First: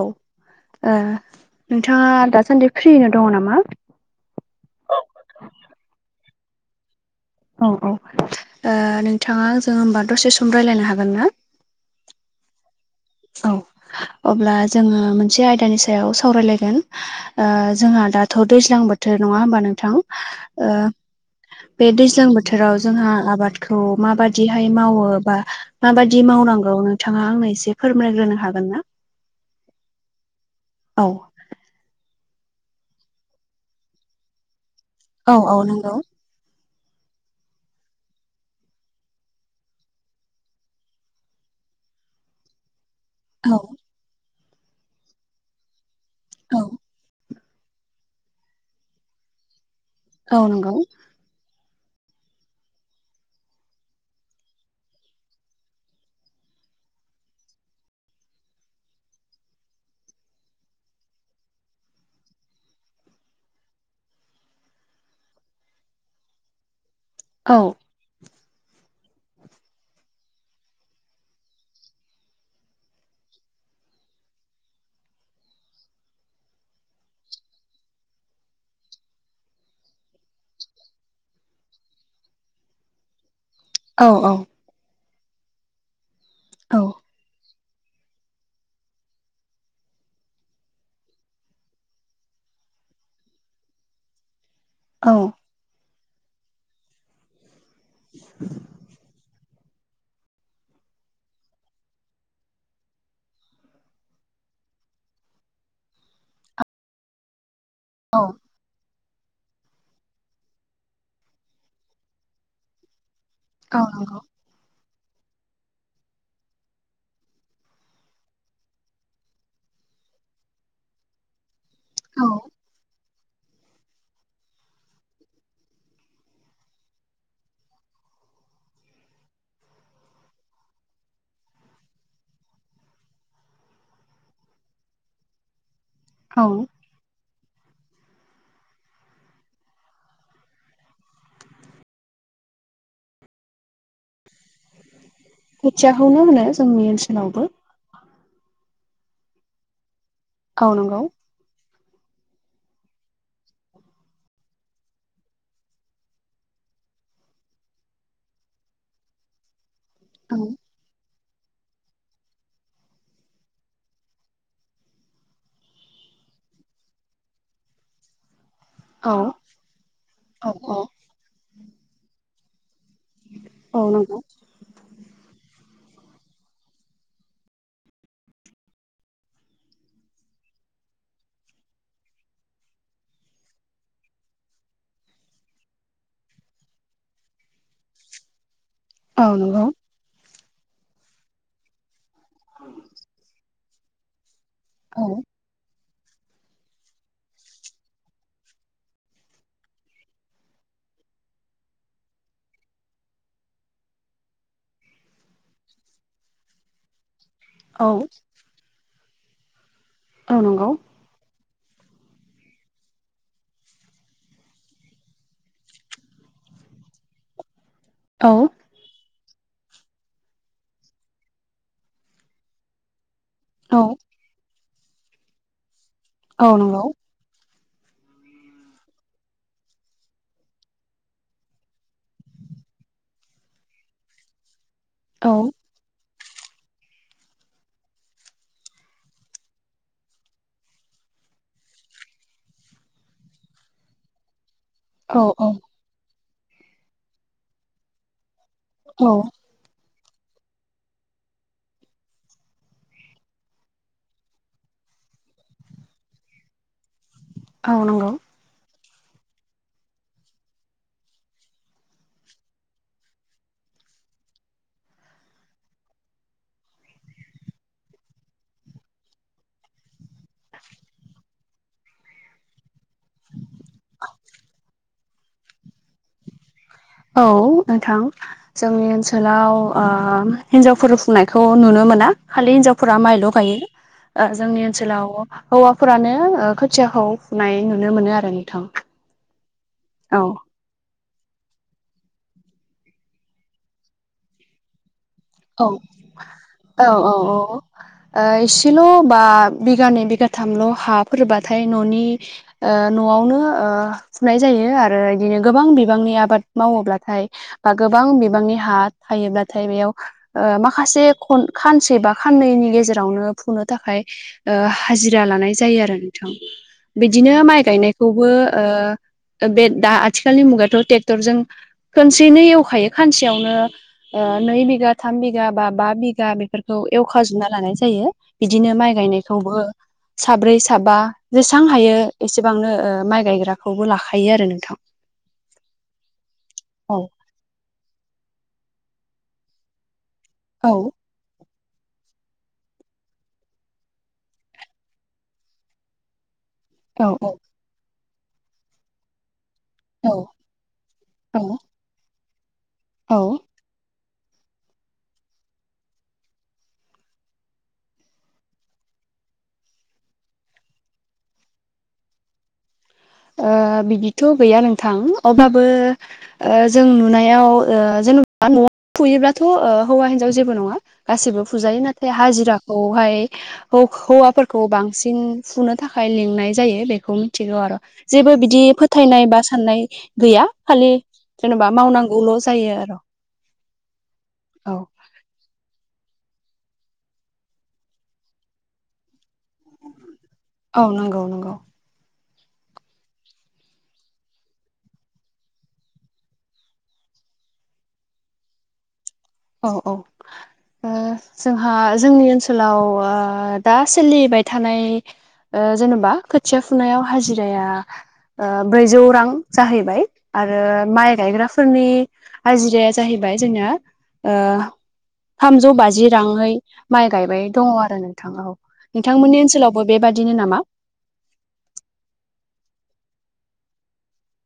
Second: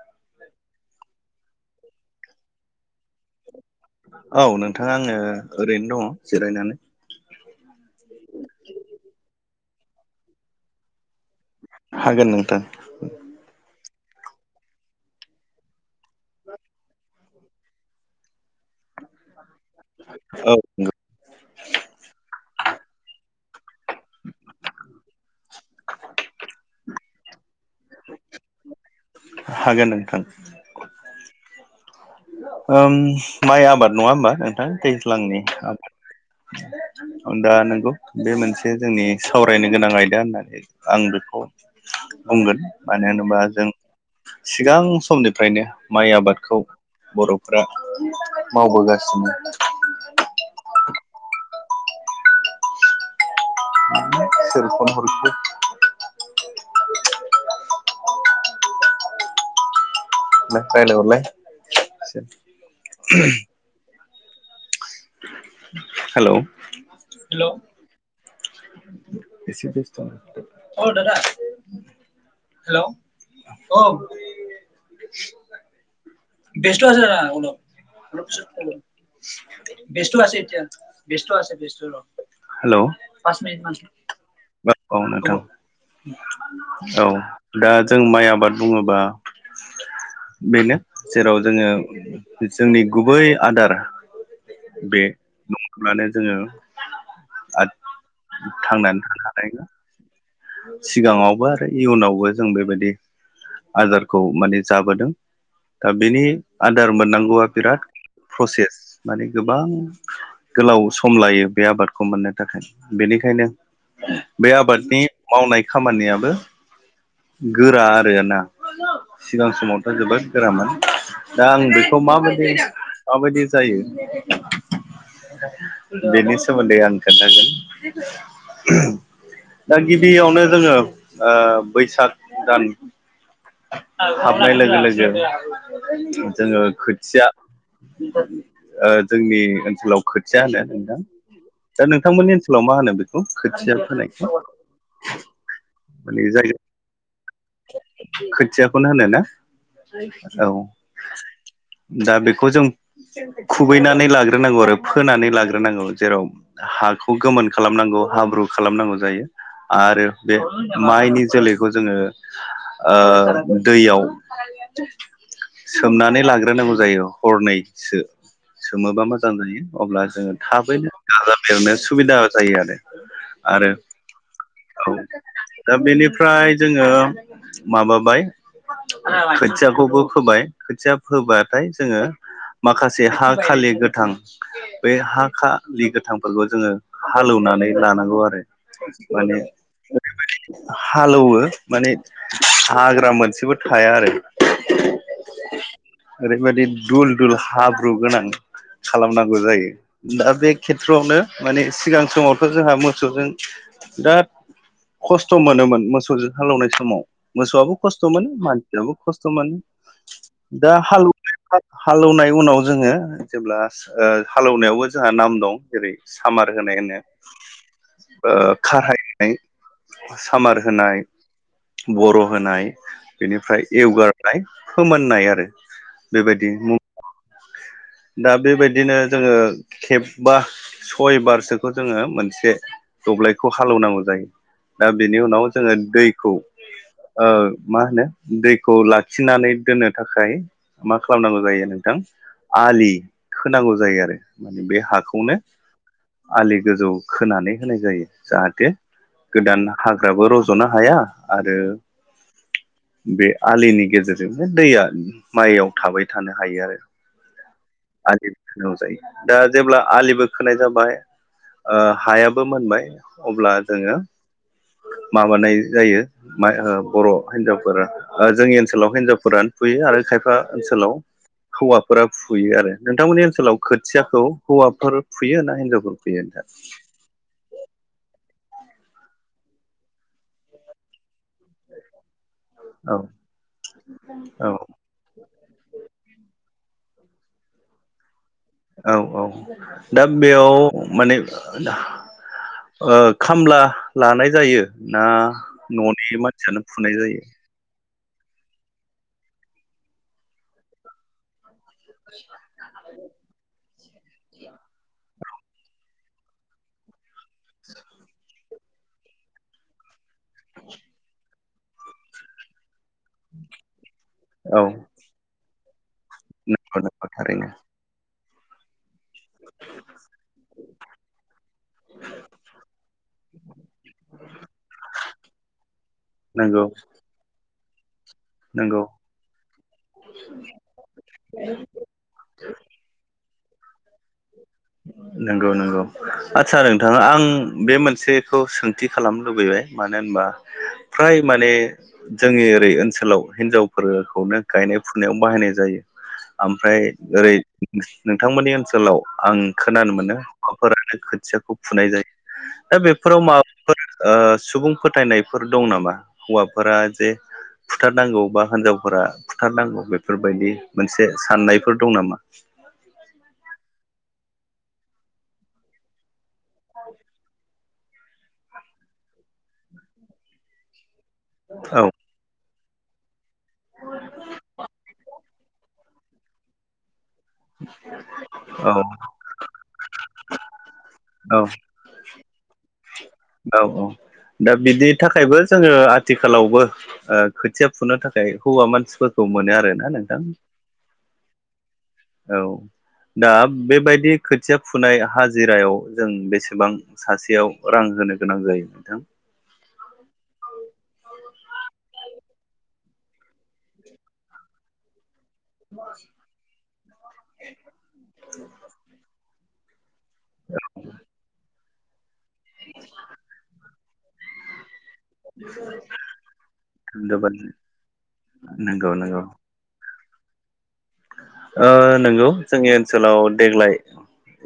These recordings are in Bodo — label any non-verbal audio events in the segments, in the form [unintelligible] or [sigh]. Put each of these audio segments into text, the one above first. औ ओ नोंथांङा दासान्दि फ्रिनो दङ नामा? औ नोंथां आङो ओरैनो दंङो जिरायनानै। औ औ ओ नोंथांङा जों होमबा दसे सम रायज्लायनो हागोन ना? हागोन नोंथां। औ अब्ला जोंङो मोनसे आयदानि सायाव सावरायलायगोन ओ जोंहा दाथ' दैज्लां बोथोर नङा होमबा नोंथां औ ओ बे दैज्लां बोथोराव जोंहा आबादखौ माबाददिहाय मावो बा माबायदि मावनांगौ नोंथाङा आंनो एसे फोरमायग्रोनो हागोनना? हागोन नोंथां। औ ओम माइ आबाद नङा ओमबा नोंथां औ दैज्लांनि औ आबाद नंगौ दा नंगौ बे मोनसे जोंनि सावरायनो गोनां आयदा होननानै आं बेखौ बुंगोन। मानो होनोबा औ जों सिगां समनिफ्रायनो माइ औ आबादखौ बर'फ्रा मावबोगासिनो औ नंगौ सोर फन हरखो [inaudible] नो रायलाय हरलाय [inaudible] हेल' हेल' औ [inaudible] हेल' [inaudible] [inaudible] [inaudible] हेल' औ औ बाट औ नोंथां औ दा जों माइ आबाद बुङोबा बेनो जेराव जोङो जोंनि गुबै आदार बे न ङाब्लानो जोङो आद थांनानै थानो हानाय नोङा। सिगाङावबो आरो इयुनावबो जों बेबायदि आदारखौ माने जाबोदों दा बेनि आदार मोननांगौआ बिराद औ प्रसेस माने गोबां गोलाव सम लायो बे आबादखौ मोननो थाखाय बेनिखायनो अ नंगौ। बे आबादनि मावनाय खामानियाबो गोरा आरोना सिगां समावथ' जोबोद गोरामोन। दा आं बेखौ औ माबायदि माबायदि जायो [inaudible] बेनि सोमोन्दै आं खोनथागोन। दा गिबियावनो जोङो ओ बैसाग दान हाबनाय लोगो लोगो औ जोङो खोथिया ओ जोंनि ओनसोलाव खोथिया होनो नोंथां। दा नोंथांमोननि ओनसोलाव मा होनो बेखौ खोथिया फोनायखौ? खोथियाखौनो माने होनो जायगा जोंनि ओनसोलावबो। खोथियाखौनो होनो ना? औ नंगौ। दा बेखौ जों खुबैनानै लाग्रोनांगौ आरो फोनानै लाग्रोनांगौ जेराव हाखौ गोमोन खालामनांगौ हाब्रु खालामनांगौ जायो आरो औ बे माइनि जोलैखौ जोङो ओ दैयाव सोमनानै लाग्रोनांगौ जायो हरनैसो सोमोबा औ मोजां जायो अब्ला जोङो औ थाबैनो दाजाबदेरनो सुबिदा जायो आरो। आरो औ नंगौ औ दा बेनिफ्राय जोङो माबाबाय खोथियाखौबो फोबाय खोथिया फोबाथाय जोङो माखासे हा खालि गोथां बे हा खालि गोथांफोरखौ जोङो हाले एवनानै लानांगौ आरो औ माने नंगौ ओरैबायदि हालौवो माने हाग्रा मोनसेबो थाया आरो औ ओरैबायदि दुल दुल हाब्रु गोनां खालामनांगौ जायो दा बे खेथ्रआवनो माने सिगां समावथ' जोंहा मोसौजों बिराद दा खस्थ' मोनोमोन मोसौजों हालेवनाय समाव मोसौआबो औ खस्थ' मोनो मानसियाबो खस्थ' मोनो औ नंगौ दा हालौ हालौएवनाय उनाव जोङो जेब्ला ओ हालौएवनायावबो जोंहा नाम दं जेरै सामार होनाय होनो औ ओ खारायनाय सामार होनाय बर' होनाय बेनिफ्राय औ एवगारनाय फोमोननाय आरो बेबायदि औ नंगौ दा बेबायदिनो जोङो खेबबा सय बारसोखौ जोङो मोनसे दब्लायखौ हाले एवनांगौ जायो दा बेनि औ उनाव जोङो दैखौ मा होनो दैखौ लाखिनानै दोननो थाखाय मा खालामनांगौ जायो नोंथां आलि खोनांगौ जायो आरो माने बे औ हाखौनो औ आलि गोजौ खोनानै होनाय जायो जाहाथे औ गोदान हाग्राबो रज'नो हाया आरो बे आलिनि गेजेरजों दैया माइयाव थाबाय थानो हायो आरो औ नंगौ आलिबो खोनांगौ जायो दा जेब्ला आलिबो खोनाय जाबाय ओ हायाबो मोनबाय अब्ला जोङो माबानाय जायो मा बर' हिनजावफोरा जोंनि ओनसोलाव हिन्जावफोरानो फुयो आरो खायफा ओनसोलाव हौवाफोरा फुयो आरो नोंथांमोननि ओनसोलाव खोथियाखौ हौवाफोर फुयो ना हिनजावफोर फुयो नोंथां औ नोंथां जोंनि ओनसोलाव आ हिनजावफोर फुंनायखौ नुनो मोना खालि हिनजाव फुरा माइल' गायो औ जोंनि ओनसोलाव हौवाफोरानो खोथियाखौ फुनाय नुनो मोनो आरो नों औ-औ दा बेयाव माने [unintelligible] ओ खामला लानाय जायो ना न'नि मानसियानो फुनाय जायो औ-औ-औ-औ एसेल' बा बिगानै बिगाथामल' हाफोरबाथाय न'नि ओ न'आवनो ओ फुनाय जायो आरो बिदिनो गोबां बिबांनि आबाद मावोब्लाथाय बा गोबां बिबांनि हा थायोब्लाथाय बेयाव ओ माखासे खानसे बा खाननैनि गेजेर रावनो फुंनो थाखाय ओ औ हाजिरा लानाय जायो आरो थां नंगौ नंगौ बिदिनो थारैनो माइ गायनायखौबो बे दा आथिखालनि मुगाथ' ट्रेक्टरजों खनसेनो एवखायो खानसेयावनो नै बिघा थाम बिगा बा बा बिगा नंगौ बेफोरखौ एवखाजोबना लानाय जायो बिदिनो नंगौ माइ गायनायखौबो साब्रै साबा जेसां हायो एसेबांनो माइ गायग्राखौबो लाखायो आरो नोंथां नंगौ नंगौ आचसा औ नोंथाङा आं बे मोनसेखौ सोंथि खालामनो लुबैबाय मानो होनबा औ फ्राय माने जोंनि ओरै ओनसोलाव हिनजावफोरखौनो गायनाय फुनायाव बाहायनाय जायो। ओमफ्राय औ औ ओरै नोंथांमोननि ओनसोलाव आं खोनानो औ मोनो हौवाफोरानो औ खोथियाखौ फुनाय जायो दा औ बेफोराव माबा सुबुं फोथायनायफोर दं नामा हौवाफोरा जे फुथारनांगौ बा हिनजावफोरा बुथारनांगौ बेफोरबायदि मोनसे साननायफोर दं नामा ओ बिदिथ' गैया नोंथां अब्लाबो जों नुनायाव ओ जेनेबा न'आव फुयोब्लाथ' ओ‌हौवा हिन्जाव जेबो नङा गासिबो फुजायो नाथाय बे हाजिराखौहाय हौवाफोरखौ बांसिन फुनो थाखाय लिंनाय जायो बेखौ मिथिगौ आरो जेबो बिदि औ औ फोथायनाय बा साननाय गैया खालि औ जेनेबा मावनांगौल' जायो आरो औ औ दा औ बिनि थाखायबो जोङो आथिखालावबो खोथिया फुनो थाखाय हौवा मानसिफोरखौ मोनो आरो ना नोंथां औ नंगौ नंगौ। औ दा बेबायदि खोथिया फुनाय हाजिरायाव जों बेसेबां सासेयाव रां होनो गोनां जायो नोंथां औ औ जोंहा जोंनि ओनसोलाव दा सोलिबाय थानाय जेन'बा खोथिया फुनायाव हाजिराया ब्रैजौ रां जाहैबाय आरो माइ गायग्राफोरनि हाजिराया जाहैबाय जोंना ओ थामजौ बाजि राङै माइ गायबाय दङ आरो नोंथाङाव नंगौ नंगौ नोंथांमोननि ओनसोलाव बब बेबायादिनो नामा? नंगौ जोंनि ओनसोलाव देग्लाय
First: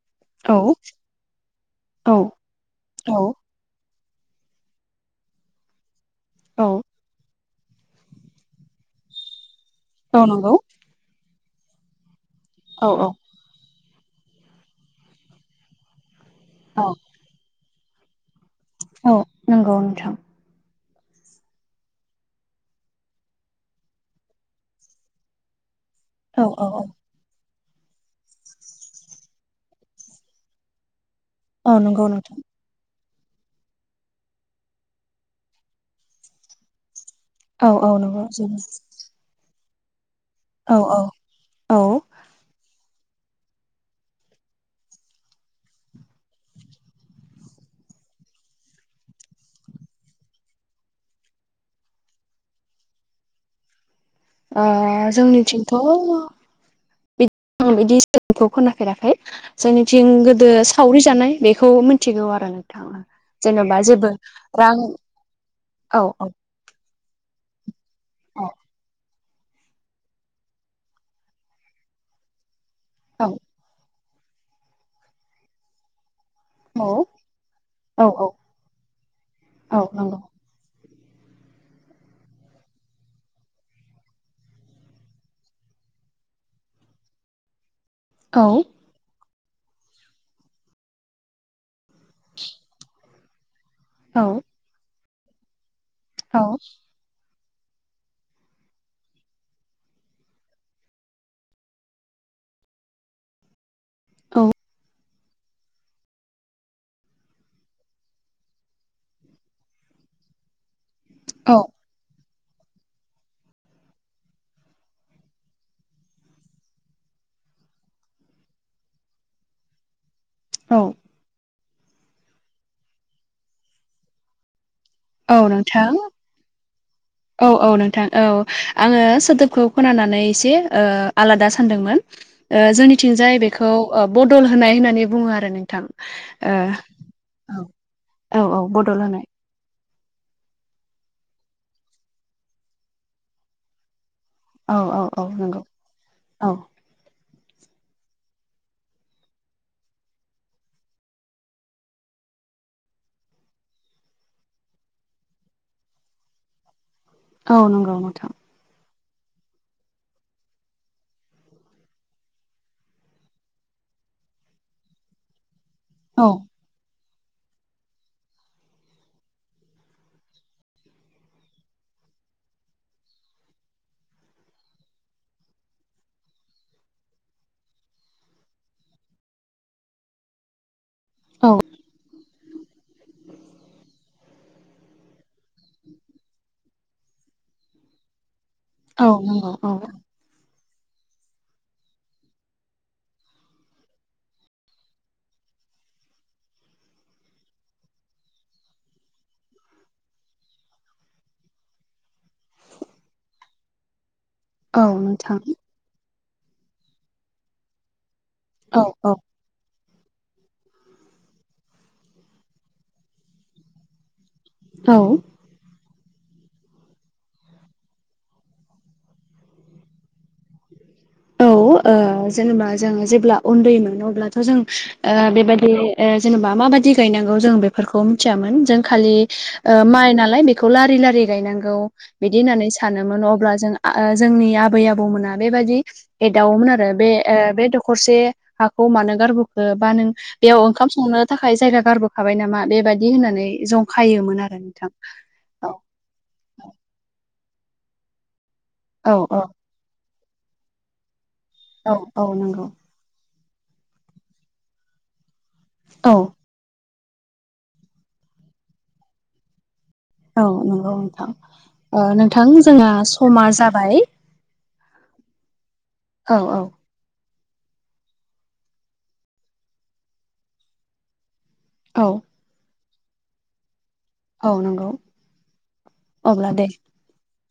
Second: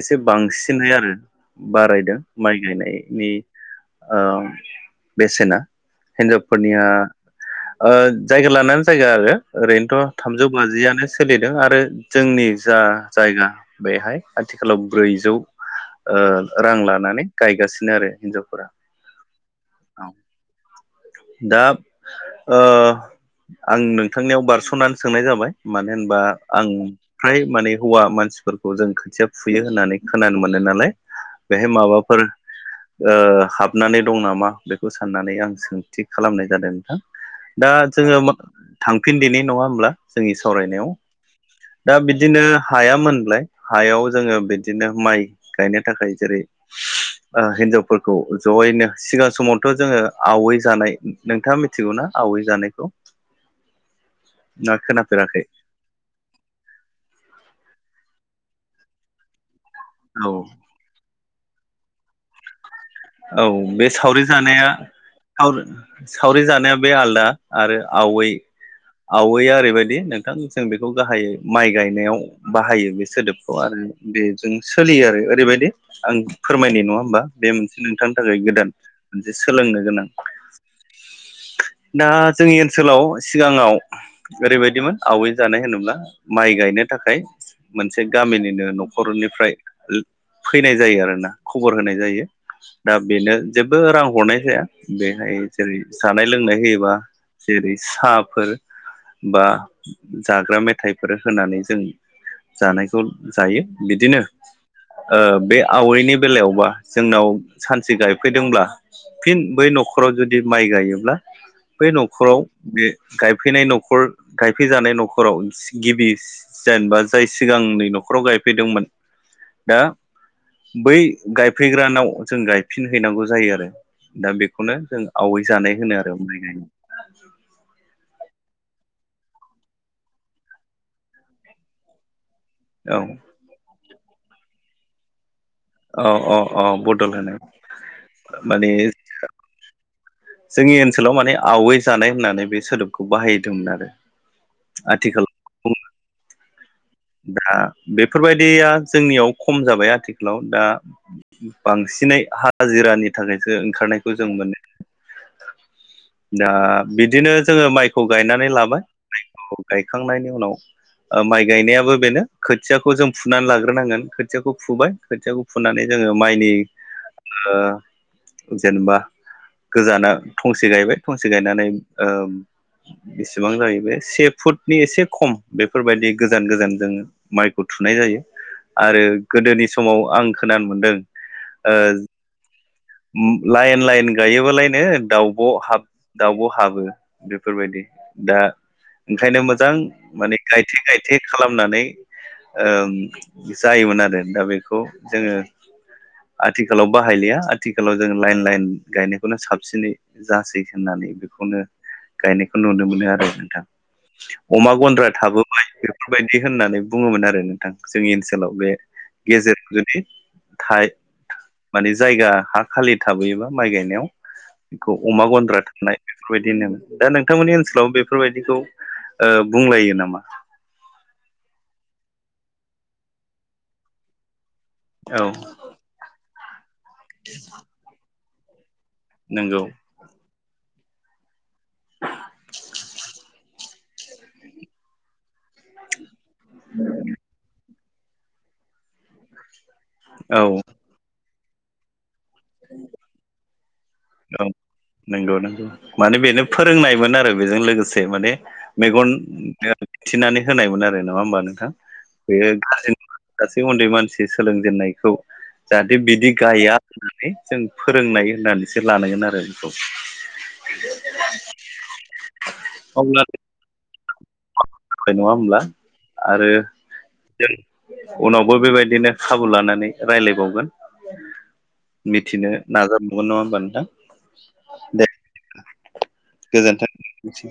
एसे औ बांसिनहै आरो औ बारायदों माइ औ गायनायनि बेसेना औ हिन्जावफोरनिया ओ जायगा लानानै जायगा आरो ओरैनोथ' औ थामजौ नंगौ बाजियनो सोलिदों आरो जोंनि जा औ औ जायगा बेहाय आथिखालाव ब्रैजौ ओ रां औ लानानै गायगासिनो आरो हिनजावफोरा औ नंगौ औ नोंथां। दा आं नोंथांनियाव बारस'नानै सोंनाय जाबाय मानो होनबा औ औ आं औ फ्राय माने हौवा मानसिफोरखौ जों खोथिया फुयो होननानै खोनानो मोनो नालाय बेहाय औ नंगौ माबाफोर नोंथां हाबनानै दं नामा बेखौ साननानै आं सों थिग खालामनाय जादों नोंथां औ दा औ नंगौ जोङो जोबोद फिनदिेनाय नङा होमब्ला जोंनि औ सावरायनायाव औ औ ओ दा बि बिदिनो हाया मोनल हायाव जोङो बिदिनो माइ गायनो थाखाय जेरै हिनजावफोरखौ जयैनो सिगां समावथ' जोङो आवै जानाय नोंथाङा मिथिगौना आवै जानायखौ अ ना खोनाफेराखै जोंनिथिं थं बिदिखौ खोनफेराखै जोंनि जं औ गोदो सावरि जानाय बेखौ मिथिगौ आरो नों औ बे सावरि जानाया रां औ औ सावरि जानाया बे आलदा आरो आवै औ आवैया ओरैबायदि नोंथां जों बेखौ गाहायै माइ गायनायाव बाहायो बे औ सोदोबखौ आरो बेजों सोलियो आरो ओरैबायदि आं फोरमायनाय नङा होमबा बे मोनसे औ नोंथांनि औ थाखाय गोदान मोनसे औ सोलोंनो गोनां नंगौ दा जोंनि ओनसोलाव सिगाङाव ओरैबायदिमोन आवाय जानाय होनोब्ला माइ गायनो थाखाय मोनसे औ गामिनिनो न'खरनिफ्राय फैनाय जायो आरोना खबर होनाय जायो दा बेनो जेबो रां औ हरनाय जाया बेहाय जेरै जानाय लोंनाय होयोबा जेरै साहाफोर बा जाग्रा मेथाइफोर होनानै जों जानाय जायो। बिदिनो बे आवाइनि बेलायावबा जोंनाव सानसे गायफैदोंब्ला फिन बै न'खराव जुदि माइ गायोब्ला औ बै न'खराव बे गायफैनाय न'खर गायफैजानाय न'खराव गिबि जेनेबा जाय सिगांनि न'खराव गायफैदोंमोन दा औ बै गायफैग्रानाव जों गायफिन हैैनांगौ जायो आरो। दा बेखौनो जों औ आवै जानाय नोंथां। होनो आरो माइ गायनाय औ औ नोंथां औ। आङो सोदोबखौ खोनानानै एसे आलादा सानदोंमोन। औ जोंनिथिंजाय बेखौ बदल होनाय होननानै बुङो आरो नों औ औ बदल होनाय औ औ औ। माने बदलनाय जोंनि ओनसोलाव माने आवै जानाय होननानै बे सोदोबखौ बाहायदोंमोन आरो। औ औ औ आथिखालाव नंगौ औ। दा बेफोरबायदिया जोंनियाव खम जाबाय। आथिखालाव दा बांसिनै हाजिरानि थाखायसो ओंखारनायखौ जों मोनो। दा बिदिनो औ जोङो नंगौ माइखौ नोंथां गायनानै लाबाय माइखौ गायखांनायनि उनाव माइ गायनाया बेनो खोथियाखौ जों फुनानै लाग्रोनांगोन खोथियाखौ फुबाय खोथिखौ फुननानै जोङो औ माइनि ओ जेनेबा गोजाना थंसे गायबाय। थंसे गायनानै बेसेबां जायो बे से फुटनि एसे खम। बेफोरबायदि गोजान गोजान जोङो माइखौ थुनाय जायो आरो गोदोनि समाव आं खोनानो मोनदों। औ ओ लाइन लाइन गायोबालायनो दाउ ब दाउब' हाबो। बेफोरबायदि दा औ ओंखायनो नंगौ औ मोजां माने गायथे गायथे खालाम होन जायोमोन आरो। दा बेखौ जोङो आथिखालाव बाहायलिया आथिखालाव जों लाइन लाइन गायनायखौनो साबसिनै जासै होननानै बेखौनो गायनायखौ नुनो मोनो आरो नोंथां। अमा औ गन्द्रा नोंथां थाबोबाय बेफोरबायदि होननानै बुङोमोन आरो। जोंनि ओनसोलाव बे औ औ गेजेर जुदि माने जायगा हा खालि थाबोयोबा माइ गायनायाव खौ औ अमा गन्द्रा बेफोरबायदिनो दा नोंथांमोननि ओनसोलाव बेफोरबायदिखौ बुंलायो नामा? औ ओ जेनेबा जोङो जेब्ला उन्दै मोनो। अब्लाथ' जों औ बे बादि जेनेबा माबायदि गायनांगौ जों बेफोरखौ मिथियामोन जों खालि नंगौ माइ नालाय खौ लारि लारि गायनांगौ। बिदि होननानै सानोमोन। अब्ला जों जोंनि आबै आबौ मोना बे बादि एदावोमोन आरो बे बे दखरसे हाखौ मानो गारबो बा नों औ बेयाव ओंखाम संनो थाखाय जायगा गारबोखाबाय नामा बेबायदि होननानै जं खायोमोन औ आरो नोंथां। नंगौ नंगौ। माने बेनो फोरोंनायमोन आरो बेजों लोगोसे माने मेगन औ औ दिन्थिनानै होनायमोन आरो नङा होमबा नोंथां। औ औ बेयो नंगौ गाज्रि सासै उन्दै मानसि सोलोंजेननायखौ जाहाथे औ बिदि गाया होननानै जों फोरोंनाय होननानैसो लानांगोन आरो। बेखौ औ नंगौ नोंथां नोंथां जोंहा अब्ला समा जाबाय। नङा होमब्ला? औ आरो औ जों उनावबो बे बादिनो खाबु लानानै रायज्लायबावगोन। औ मिथिनो नाजाबगोन नङा होमबा नोंथां। औ नंगौ। अब्ला दे गोजोन्थोंसै।